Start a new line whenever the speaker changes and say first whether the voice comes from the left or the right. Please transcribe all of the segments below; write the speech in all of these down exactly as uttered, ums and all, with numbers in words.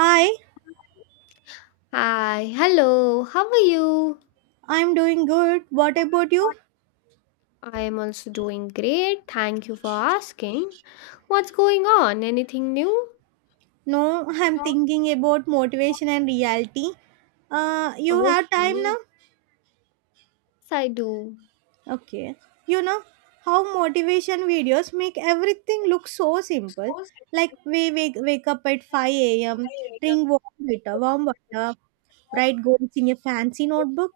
right: Hi,
left: Hi, hello, how are you?
right: I'm doing good. What about you?
left: I am also doing great. Thank you for asking. What's going on? Anything new?
right: No, I'm thinking about motivation and reality. Uh, you have time now?
left: Okay. Yes, I do.
right: Okay. You know how motivation videos make everything look so simple. Like we wake, wake up at five a m, drink warm water, warm water, write goals in a fancy notebook,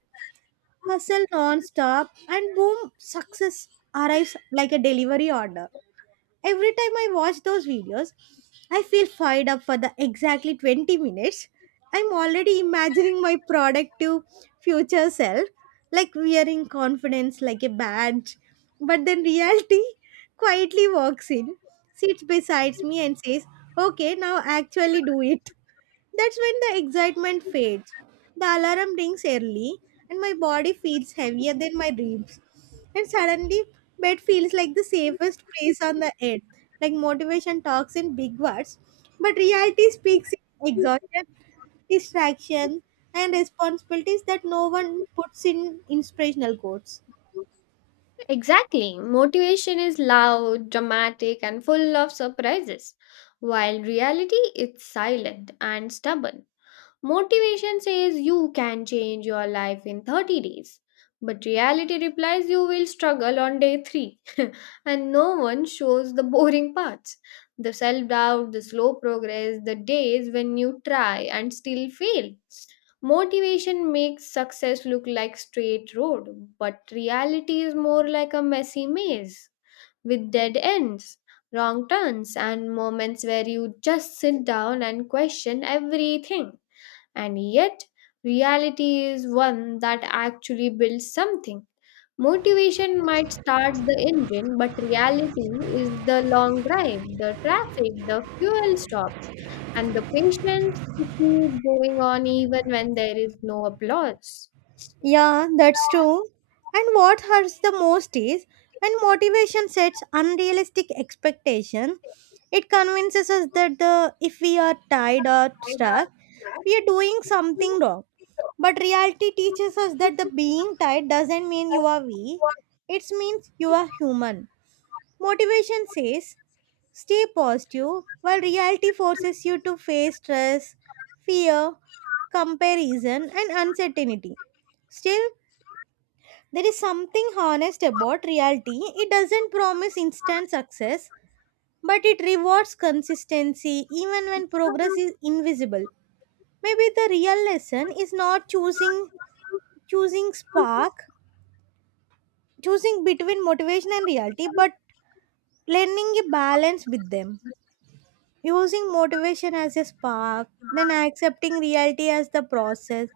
right: hustle non-stop, and boom, success arrives like a delivery order. Every time I watch those videos, I feel fired up for the exactly twenty minutes. I'm already imagining my productive future self, like wearing confidence like a badge. But then reality quietly walks in, sits beside me, and says, okay, now actually do it. That's when the excitement fades. The alarm rings early, and my body feels heavier than my dreams. And suddenly, bed feels like the safest place on the earth. Like motivation talks in big words, but reality speaks in exhaustion, distraction, and responsibilities that no one puts in inspirational quotes.
left: Exactly. Motivation is loud, dramatic, and full of surprises, while reality is silent and stubborn. Motivation says you can change your life in thirty days, but reality replies you will struggle on day three. And no one shows the boring parts, the self doubt, the slow progress, the days when you try and still fail. Motivation makes success look like straight road, but reality is more like a messy maze with dead ends, wrong turns, and moments where you just sit down and question everything. And yet, reality is one that actually builds something. Motivation might start the engine, but reality is the long drive, the traffic, the fuel stops, and the patience to keep going on even when there is no applause.
right: Yeah, that's true. And what hurts the most is when motivation sets unrealistic expectation, it convinces us that the if we are tired or stuck, we are doing something wrong. But reality teaches us that the being tired doesn't mean you are weak. It means you are human. Motivation says stay positive, while reality forces you to face stress, fear, comparison and uncertainty. Still, there is something honest about reality. It doesn't promise instant success, but it rewards consistency even when progress is invisible. Maybe the real lesson is not choosing choosing spark, choosing between motivation and reality, but learning a balance with them. Using motivation as a spark, then accepting reality as the process.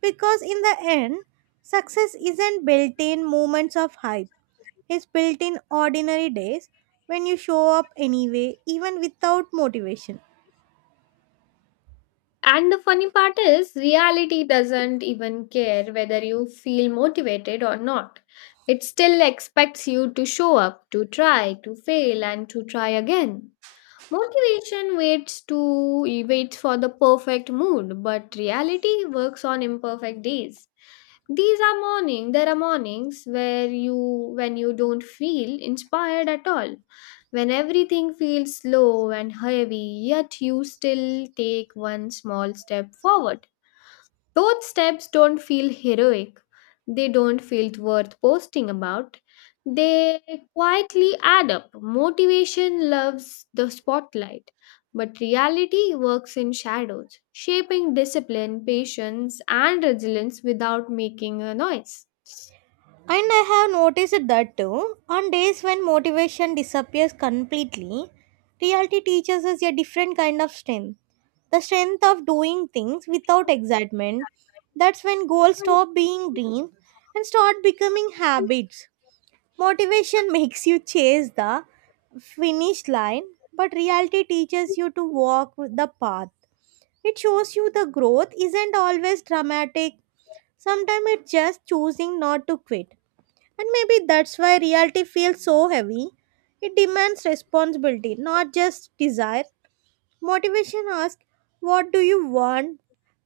right: Because in the end, success isn't built in moments of hype. Is built in ordinary days when you show up anyway, even without motivation.
left: And the funny part is, reality doesn't even care whether you feel motivated or not. It still expects you to show up, to try, to fail, and to try again. Motivation waits to Waits for the perfect mood, but reality works on imperfect days. These are morning. There are mornings where you when you don't feel inspired at all. When everything feels slow and heavy, yet you still take one small step forward. Those steps don't feel heroic. They don't feel worth posting about. They quietly add up. Motivation loves the spotlight, but reality works in shadows, shaping discipline, patience, and resilience without making a noise.
right: And I have noticed that too. On days when motivation disappears completely, reality teaches us a different kind of strength. The strength of doing things without excitement. That's when goals stop being dreams and start becoming habits. Motivation makes you chase the finish line, but reality teaches you to walk with the path. It shows you the growth isn't always dramatic. Sometimes it's just choosing not to quit. And maybe that's why reality feels so heavy. It demands responsibility, not just desire. Motivation asks, what do you want?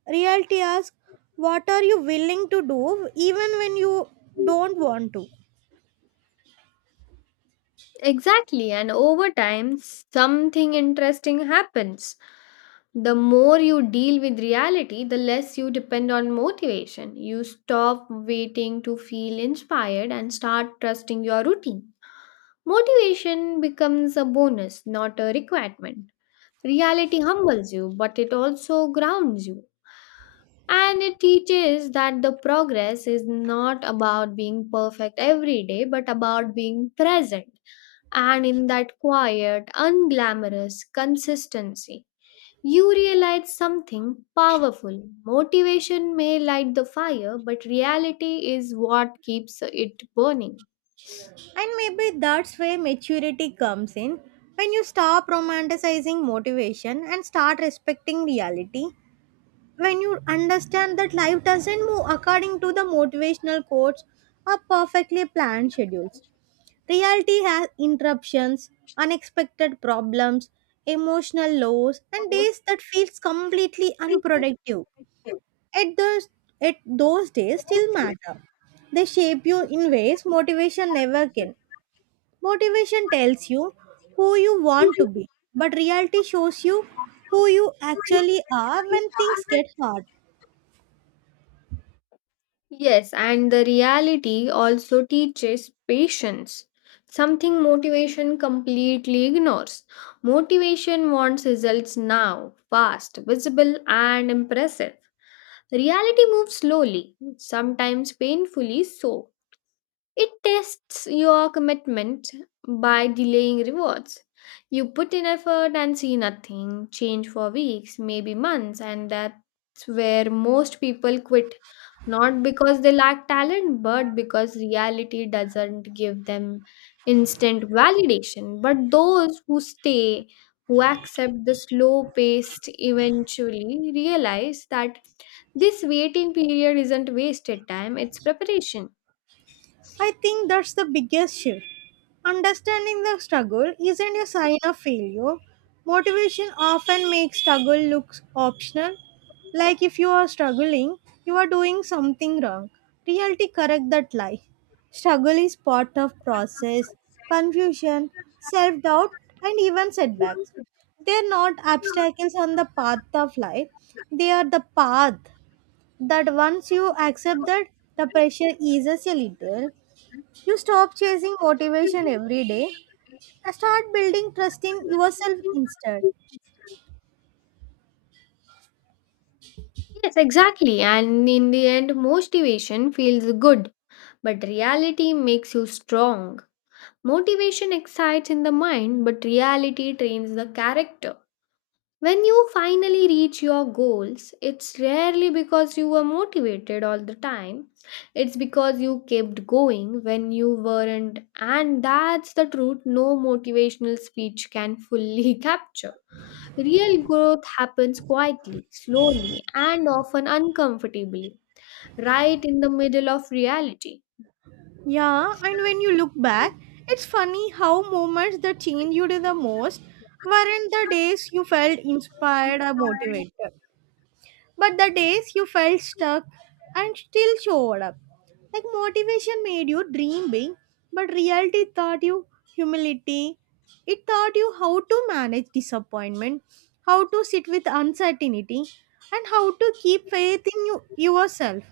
right: Reality asks, what are you willing to do even when you don't want to?
left: Exactly, and over time, something interesting happens. The more you deal with reality, the less you depend on motivation. You stop waiting to feel inspired and start trusting your routine. Motivation becomes a bonus, not a requirement. Reality humbles you, but it also grounds you. And it teaches that the progress is not about being perfect every day, but about being present. And in that quiet, unglamorous consistency, you realize something powerful. Motivation may light the fire, but reality is what keeps it burning.
right: And maybe that's where maturity comes in. When you stop romanticizing motivation and start respecting reality, when you understand that life doesn't move according to the motivational quotes or perfectly planned schedules. Reality has interruptions, unexpected problems, emotional lows, and days that feels completely unproductive. At those, at those days still matter. They shape you in ways motivation never can. Motivation tells you who you want to be, but reality shows you who you actually are when things get hard.
left: Yes, and the reality also teaches patience, something motivation completely ignores. Motivation wants results now, fast, visible, and impressive. Reality moves slowly, sometimes painfully so. It tests your commitment by delaying rewards. You put in effort and see nothing change for weeks, maybe months, and that's where most people quit. Not because they lack talent, but because reality doesn't give them instant validation. But those who stay, who accept the slow pace, eventually realize that this waiting period isn't wasted time, it's preparation.
right: I think that's the biggest shift. Understanding the struggle isn't a sign of failure. Motivation often makes struggle look optional, like if you are struggling, you are doing something wrong. Reality correct that lie. Struggle is part of process, confusion, self-doubt, and even setbacks. They're not obstacles on the path of life. They are the path that once you accept that, the pressure eases a little. You stop chasing motivation every day and start building trust in yourself instead.
left: Yes, exactly. And in the end, motivation feels good, but reality makes you strong. Motivation excites in the mind, but reality trains the character. When you finally reach your goals, it's rarely because you were motivated all the time. It's because you kept going when you weren't, and that's the truth no motivational speech can fully capture. Real growth happens quietly, slowly, and often uncomfortably, right in the middle of reality.
right: Yeah, and when you look back, it's funny how moments that changed you the most weren't the days you felt inspired or motivated, but the days you felt stuck and still showed up. Like motivation made you dream big, but reality taught you humility. It taught you how to manage disappointment, how to sit with uncertainty, and how to keep faith in you, yourself.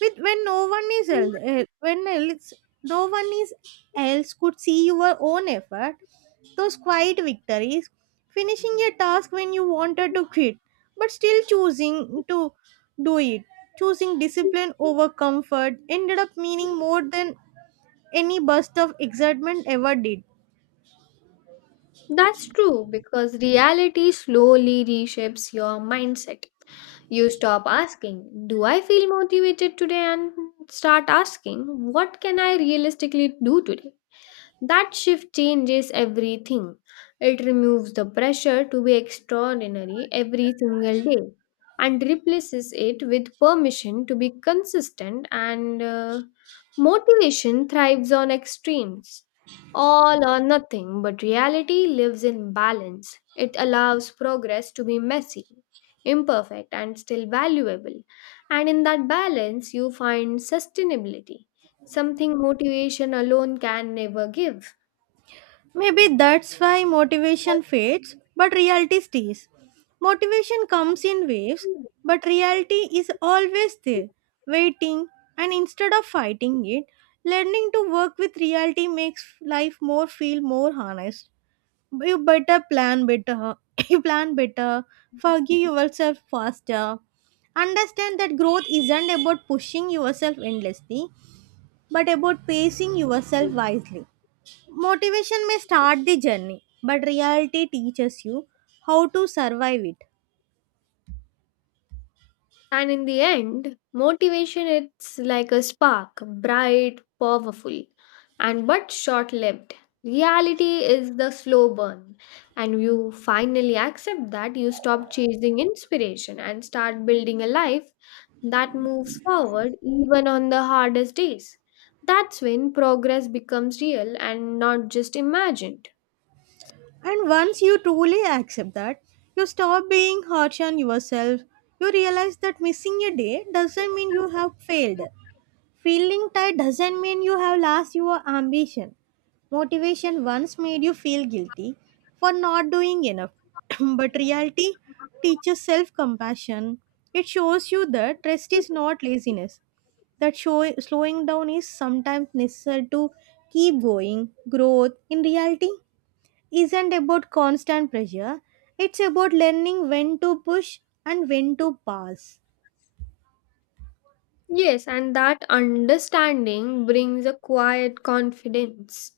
right: With when no one is else, eh, when else, no one is else could see your own effort, those quiet victories, finishing a task when you wanted to quit, but still choosing to do it, choosing discipline over comfort, ended up meaning more than any burst of excitement ever did.
left: That's true because reality slowly reshapes your mindset. You stop asking, "Do I feel motivated today?" and start asking, "What can I realistically do today?" That shift changes everything. It removes the pressure to be extraordinary every single day and replaces it with permission to be consistent, and uh, motivation thrives on extremes. All or nothing, but reality lives in balance. It allows progress to be messy, imperfect, and still valuable. And in that balance, you find sustainability, something motivation alone can never give.
right: Maybe that's why motivation fades, but reality stays. Motivation comes in waves, but reality is always there, waiting, and instead of fighting it, learning to work with reality makes life more feel more honest. You better plan better, you plan better, forgive yourself faster. Understand that growth isn't about pushing yourself endlessly, but about pacing yourself wisely. Motivation may start the journey, but reality teaches you how to survive it.
left: And in the end, motivation it's like a spark, bright, powerful, and but short-lived. Reality is the slow burn, and you finally accept that you stop chasing inspiration and start building a life that moves forward even on the hardest days. That's when progress becomes real and not just imagined.
right: And once you truly accept that, you stop being harsh on yourself. You realize that missing a day doesn't mean you have failed. Feeling tired doesn't mean you have lost your ambition. Motivation once made you feel guilty for not doing enough, but reality teaches self compassion. It shows you that rest is not laziness, that show, slowing down is sometimes necessary to keep going. Growth, in reality, isn't about constant pressure, it's about learning when to push and when to pass.
left: Yes, and that understanding brings a quiet confidence.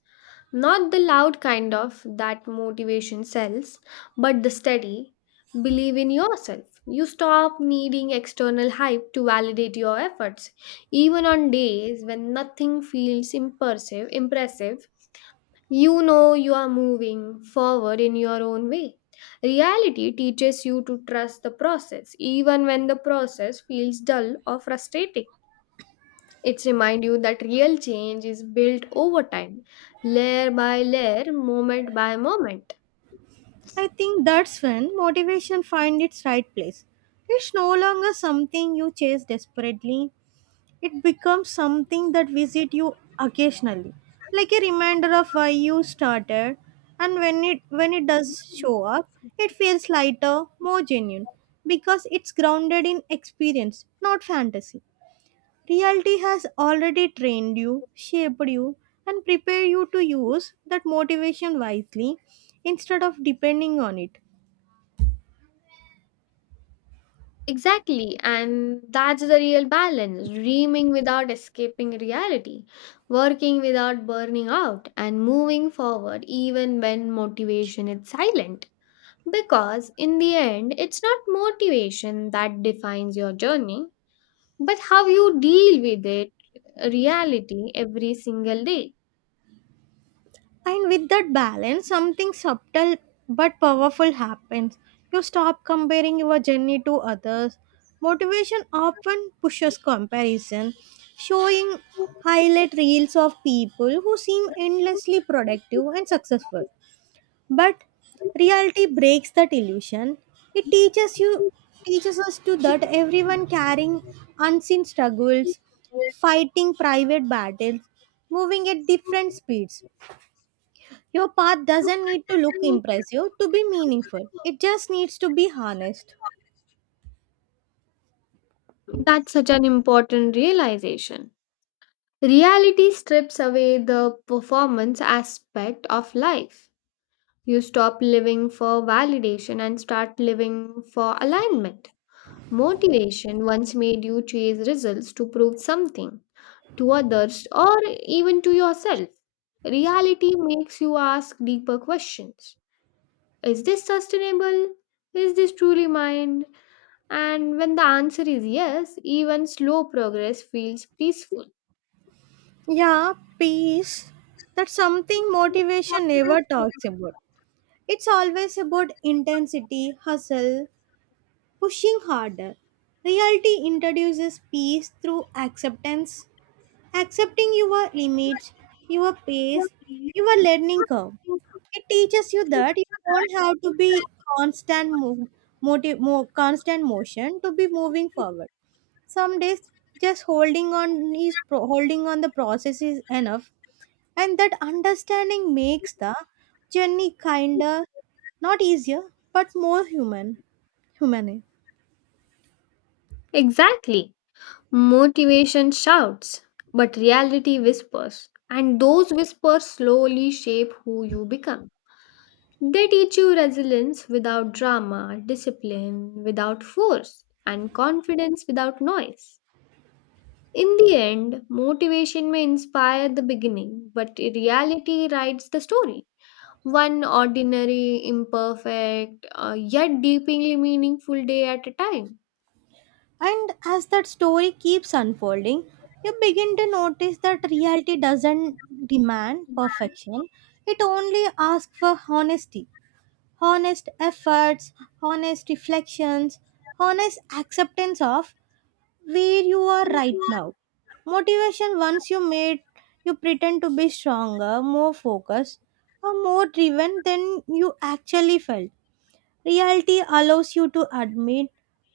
left: Not the loud kind of that motivation sells, but the steady believe in yourself. You stop needing external hype to validate your efforts. Even on days when nothing feels impressive, impressive, you know you are moving forward in your own way. Reality teaches you to trust the process, even when the process feels dull or frustrating. It's remind you that real change is built over time, layer by layer, moment by moment.
right: I think that's when motivation finds its right place. It's no longer something you chase desperately, it becomes something that visit you occasionally, like a reminder of why you started, and when it when it does show up, it feels lighter, more genuine, because it's grounded in experience, not fantasy. Reality has already trained you, shaped you, and prepared you to use that motivation wisely instead of depending on it.
left: Exactly, and that's the real balance, dreaming without escaping reality, working without burning out, and moving forward even when motivation is silent. Because in the end, it's not motivation that defines your journey, but how you deal with it, reality, every single day.
right: And with that balance, something subtle but powerful happens. You stop comparing your journey to others. Motivation often pushes comparison, showing highlight reels of people who seem endlessly productive and successful. But reality breaks that illusion. It teaches you teaches us to that everyone carrying unseen struggles, fighting private battles, moving at different speeds. Your path doesn't need to look impressive to be meaningful. It just needs to be harnessed.
left: That's such an important realization. Reality strips away the performance aspect of life. You stop living for validation and start living for alignment. Motivation once made you chase results to prove something to others or even to yourself. Reality makes you ask deeper questions. Is this sustainable? Is this truly mine? And when the answer is yes, even slow progress feels peaceful.
right: Yeah, peace. That's something motivation never talks about. It's always about intensity, hustle, pushing harder. Reality introduces peace through acceptance, accepting your limits, your pace, your learning curve. It teaches you that you don't have to be constant mo- motive, mo- constant motion to be moving forward. Some days just holding on is pro- holding on the process is enough, and that understanding makes the journey kinder, not easier, but more human. Humane.
left: Exactly. Motivation shouts, but reality whispers. And those whispers slowly shape who you become. They teach you resilience without drama, discipline without force, and confidence without noise. In the end, motivation may inspire the beginning, but reality writes the story. One ordinary, imperfect, uh, yet deeply meaningful day at a time.
right: And as that story keeps unfolding, you begin to notice that reality doesn't demand perfection. It only asks for honesty, honest efforts, honest reflections, honest acceptance of where you are right now. Motivation once you made you pretend to be stronger, more focused, or more driven than you actually felt. Reality allows you to admit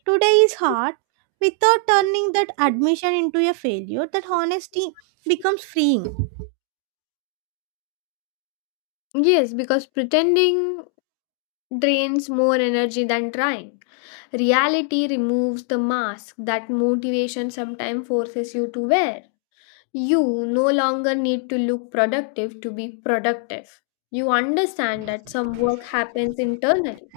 right: today is hard without turning that admission into a failure. That honesty becomes freeing.
left: Yes, because pretending drains more energy than trying. Reality removes the mask that motivation sometimes forces you to wear. You no longer need to look productive to be productive. You understand that some work happens internally.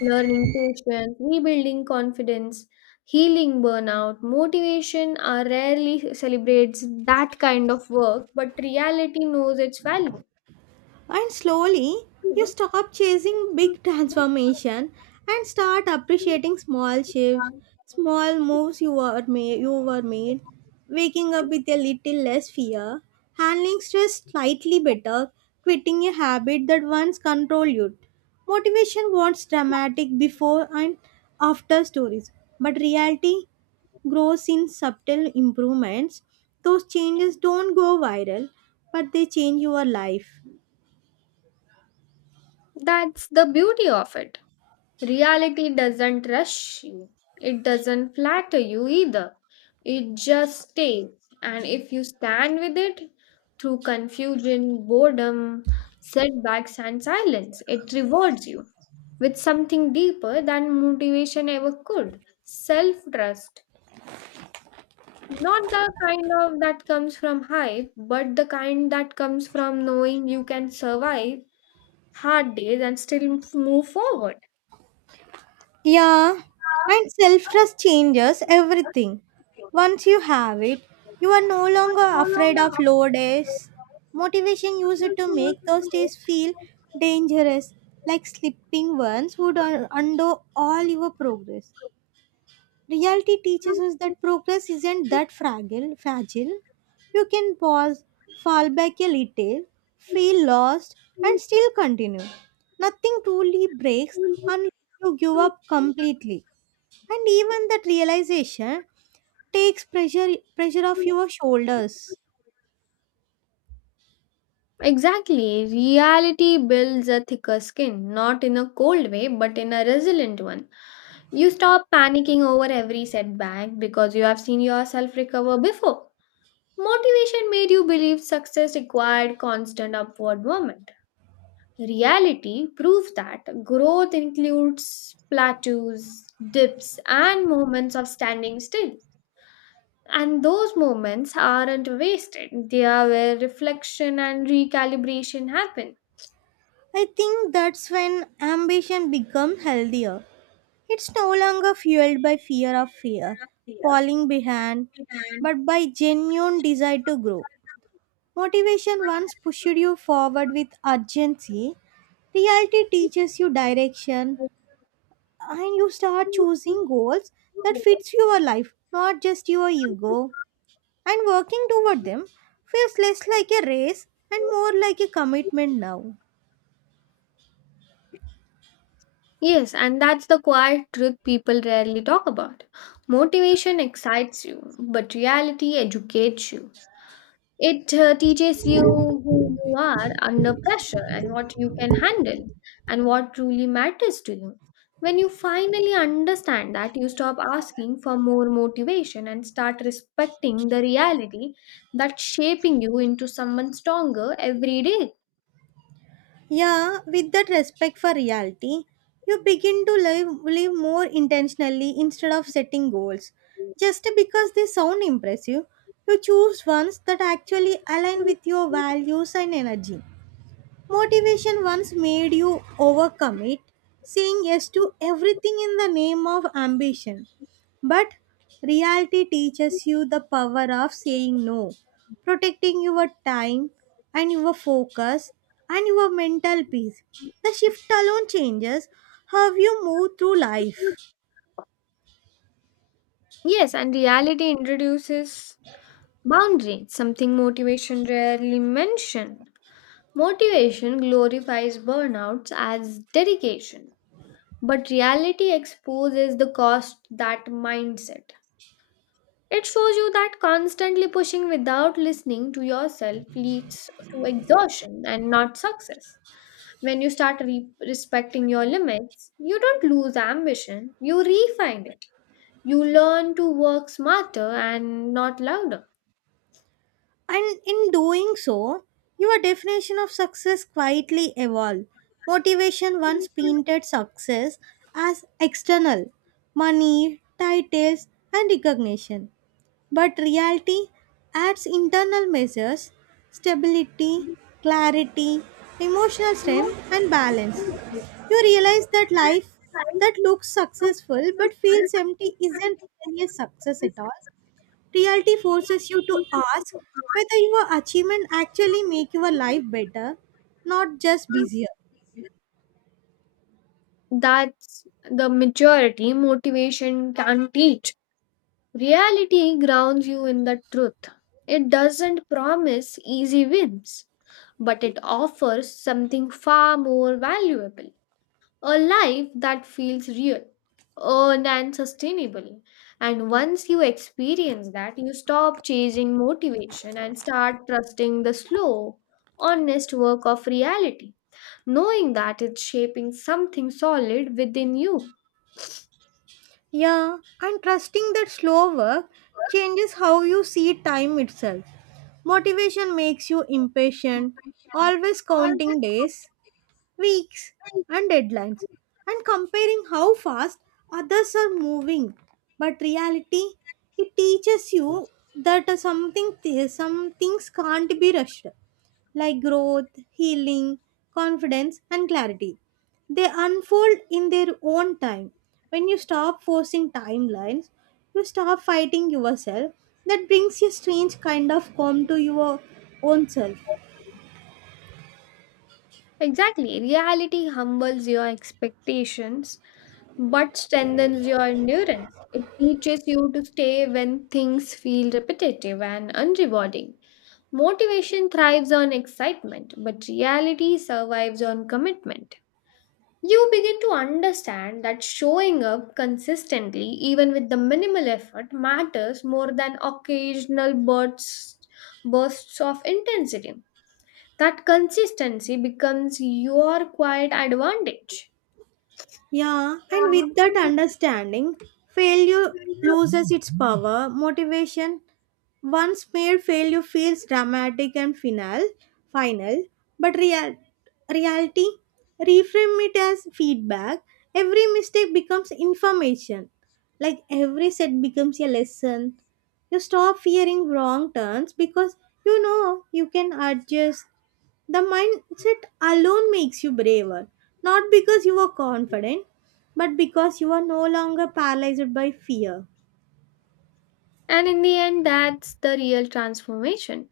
left: Learning patience, rebuilding confidence, healing burnout, motivation are rarely celebrates that kind of work, but reality knows its value.
right: And slowly, you stop chasing big transformation and start appreciating small shifts, small moves you were made, you were made, waking up with a little less fear, handling stress slightly better, quitting a habit that once controlled you. Motivation wants dramatic before and after stories, but reality grows in subtle improvements. Those changes don't go viral, but they change your life.
left: That's the beauty of it. Reality doesn't rush you, it doesn't flatter you either. It just stays. And if you stand with it through confusion, boredom, setbacks, and silence, it rewards you with something deeper than motivation ever could, self trust. Not the kind of that comes from hype, but the kind that comes from knowing you can survive hard days and still move forward.
right: Yeah, and self trust changes everything. Once you have it, you are no longer afraid of low days. Motivation used to make those days feel dangerous, like slipping ones would un- undo all your progress. Reality teaches us that progress isn't that fragile. Fragile, You can pause, fall back a little, feel lost, and still continue. Nothing truly breaks unless you give up completely, and even that realization takes pressure pressure off your shoulders.
left: Exactly. Reality builds a thicker skin, not in a cold way, but in a resilient one. You stop panicking over every setback because you have seen yourself recover before. Motivation made you believe success required constant upward movement. Reality proves that growth includes plateaus, dips, and moments of standing still. And those moments aren't wasted, they are where reflection and recalibration happen.
right: I think that's when ambition becomes healthier. It's no longer fueled by fear of fear falling behind, but by genuine desire to grow. Motivation once pushed you forward with urgency, reality teaches you direction, and you start choosing goals that fits your life, not just your ego. And working toward them feels less like a race and more like a commitment now.
left: Yes, and that's the quiet truth people rarely talk about. Motivation excites you, but reality educates you. It uh, teaches you who you are under pressure and what you can handle and what truly matters to you. When you finally understand that, you stop asking for more motivation and start respecting the reality that's shaping you into someone stronger every day.
right: Yeah, with that respect for reality, you begin to live, live more intentionally instead of setting goals. Just because they sound impressive, you choose ones that actually align with your values and energy. Motivation once made you overcommit, saying yes to everything in the name of ambition. But reality teaches you the power of saying no, protecting your time and your focus and your mental peace. The shift alone changes how you move through life.
left: Yes, and reality introduces boundary, something motivation rarely mention. Motivation glorifies burnouts as dedication, but reality exposes the cost that mindset. It shows you that constantly pushing without listening to yourself leads to exhaustion and not success. When you start re- respecting your limits, you don't lose ambition, you refine it. You learn to work smarter and not louder.
right: And in doing so, your definition of success quietly evolved. Motivation once painted success as external money, titles, and recognition. But reality adds internal measures: stability, clarity, emotional strength, and balance. You realize that life that looks successful but feels empty isn't really a success at all. Reality forces you to ask whether your achievement actually make your life better, not just busier.
left: That's the majority motivation can teach. Reality grounds you in the truth. It doesn't promise easy wins, but it offers something far more valuable, a life that feels real, earned, and sustainable. And once you experience that, you stop chasing motivation and start trusting the slow, honest work of reality, knowing that it's shaping something solid within you.
right: Yeah, and trusting that slow work changes how you see time itself. Motivation makes you impatient, always counting days, weeks, and deadlines, and comparing how fast others are moving. But reality, it teaches you that uh, something th- some things can't be rushed. Like growth, healing, confidence, and clarity. They unfold in their own time. When you stop forcing timelines, you stop fighting yourself. That brings a strange kind of calm to your own self.
left: Exactly. Reality humbles your expectations but strengthens your endurance. It teaches you to stay when things feel repetitive and unrewarding. Motivation thrives on excitement, but reality survives on commitment. You begin to understand that showing up consistently, even with the minimal effort, matters more than occasional bursts, bursts of intensity. That consistency becomes your quiet advantage.
right: Yeah, and with that understanding, failure loses its power. Motivation once made failure feels dramatic and final, final, but real, reality, reframe it as feedback. Every mistake becomes information. Like every set becomes a lesson. You stop fearing wrong turns because you know you can adjust. The mindset alone makes you braver, not because you are confident, but because you are no longer paralyzed by fear.
left: And in the end, that's the real transformation.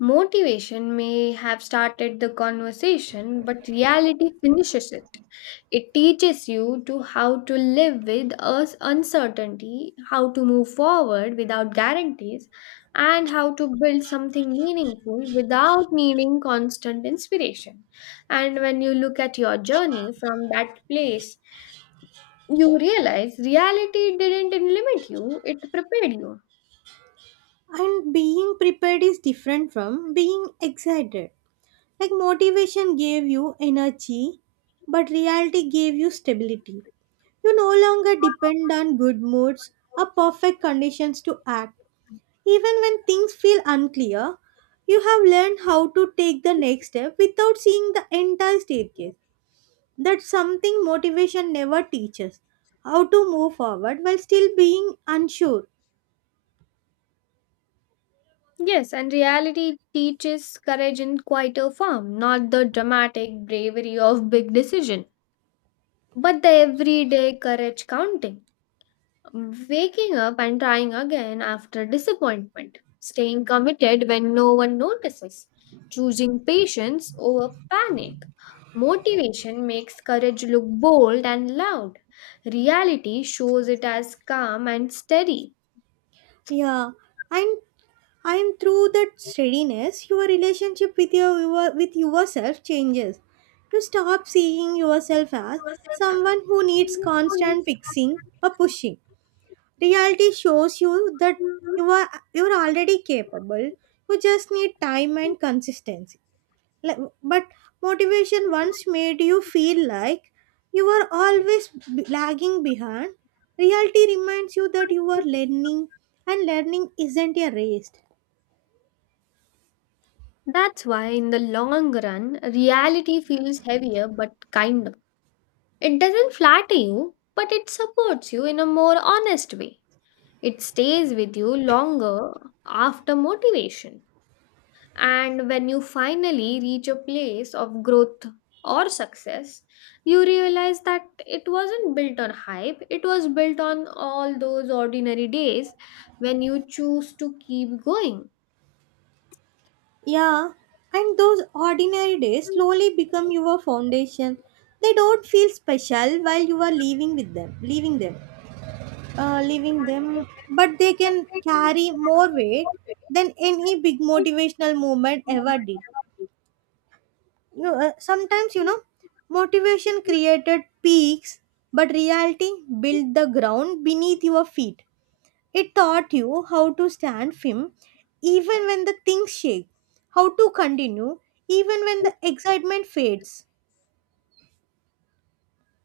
left: Motivation may have started the conversation, but reality finishes it. It teaches you to how to live with us uncertainty, how to move forward without guarantees, and how to build something meaningful without needing constant inspiration. And when you look at your journey from that place, you realize reality didn't limit you, it prepared you.
right: And being prepared is different from being excited. Like motivation gave you energy, but reality gave you stability. You no longer depend on good moods or perfect conditions to act. Even when things feel unclear, you have learned how to take the next step without seeing the entire staircase. That's something motivation never teaches: how to move forward while still being unsure.
left: Yes, and reality teaches courage in quieter form, not the dramatic bravery of big decision, but the everyday courage counting. Waking up and trying again after disappointment, staying committed when no one notices, choosing patience over panic. Motivation makes courage look bold and loud. Reality shows it as calm and steady.
right: Yeah, and and through that steadiness, your relationship with your, your with yourself changes. You stop seeing yourself as someone who needs constant fixing or pushing. Reality shows you that you are you are already capable. You just need time and consistency. Like, but motivation once made you feel like you were always b- lagging behind. Reality reminds you that you are learning, and learning isn't a race.
left: That's why, in the long run, reality feels heavier but kinder. It doesn't flatter you, but it supports you in a more honest way. It stays with you longer after motivation. And when you finally reach a place of growth or success, you realize that it wasn't built on hype, it was built on all those ordinary days when you choose to keep going.
right: Yeah, and those ordinary days slowly become your foundation. They don't feel special while you are living with them leaving them uh, leaving them, but they can carry more weight than any big motivational moment ever did. No, uh, sometimes you know, motivation created peaks, but reality built the ground beneath your feet. It taught you how to stand firm even when the things shake, how to continue even when the excitement fades.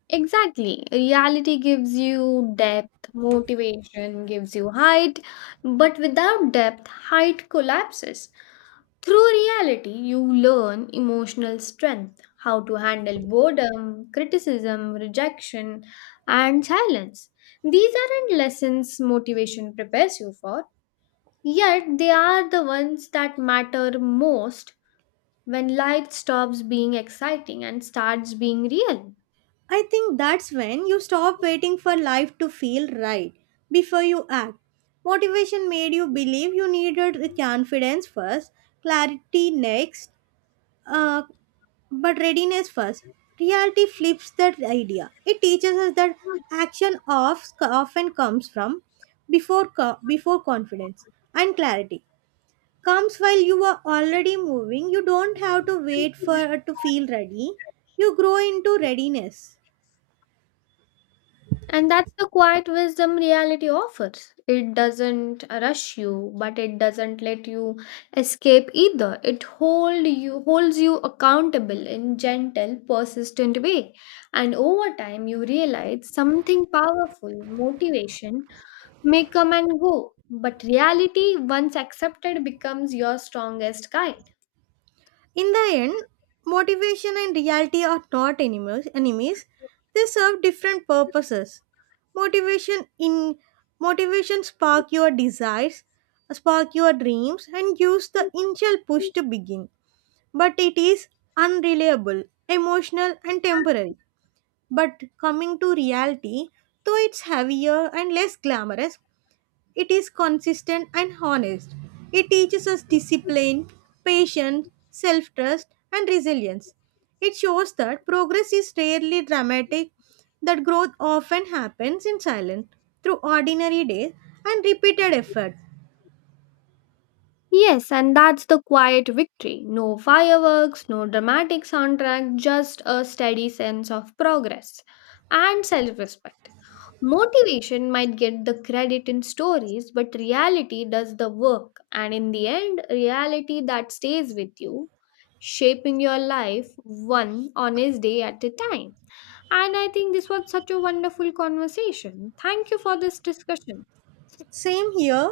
left: Exactly. Reality gives you depth, motivation gives you height, but without depth, height collapses. Through reality, you learn emotional strength, how to handle boredom, criticism, rejection, and silence. These aren't lessons motivation prepares you for, yet, they are the ones that matter most when life stops being exciting and starts being real.
right: I think that's when you stop waiting for life to feel right before you act. Motivation made you believe you needed the confidence first, clarity next, Uh, but readiness first. Reality flips that idea. It teaches us that action of- often comes from before co- before confidence, and clarity comes while you are already moving. You don't have to wait for to feel ready. You grow into readiness.
left: And that's the quiet wisdom reality offers. It doesn't rush you, but it doesn't let you escape either. It hold you holds you accountable in gentle, persistent way. And over time you realize something powerful, motivation may come and go, but reality once accepted becomes your strongest guide.
right: In the end, motivation and reality are not enemies, enemies. They serve different purposes. Motivation in motivation spark your desires, spark your dreams and gives the initial push to begin. But it is unreliable, emotional and temporary. But coming to reality, though it's heavier and less glamorous, it is consistent and honest. It teaches us discipline, patience, self trust, and resilience. It shows that progress is rarely dramatic, that growth often happens in silence, through ordinary days and repeated effort.
left: Yes, and that's the quiet victory. No fireworks, no dramatic soundtrack, just a steady sense of progress and self respect. Motivation might get the credit in stories, but reality does the work. And in the end, reality that stays with you, shaping your life one honest day at a time. And I think this was such a wonderful conversation. Thank you for this discussion.
right: Same here,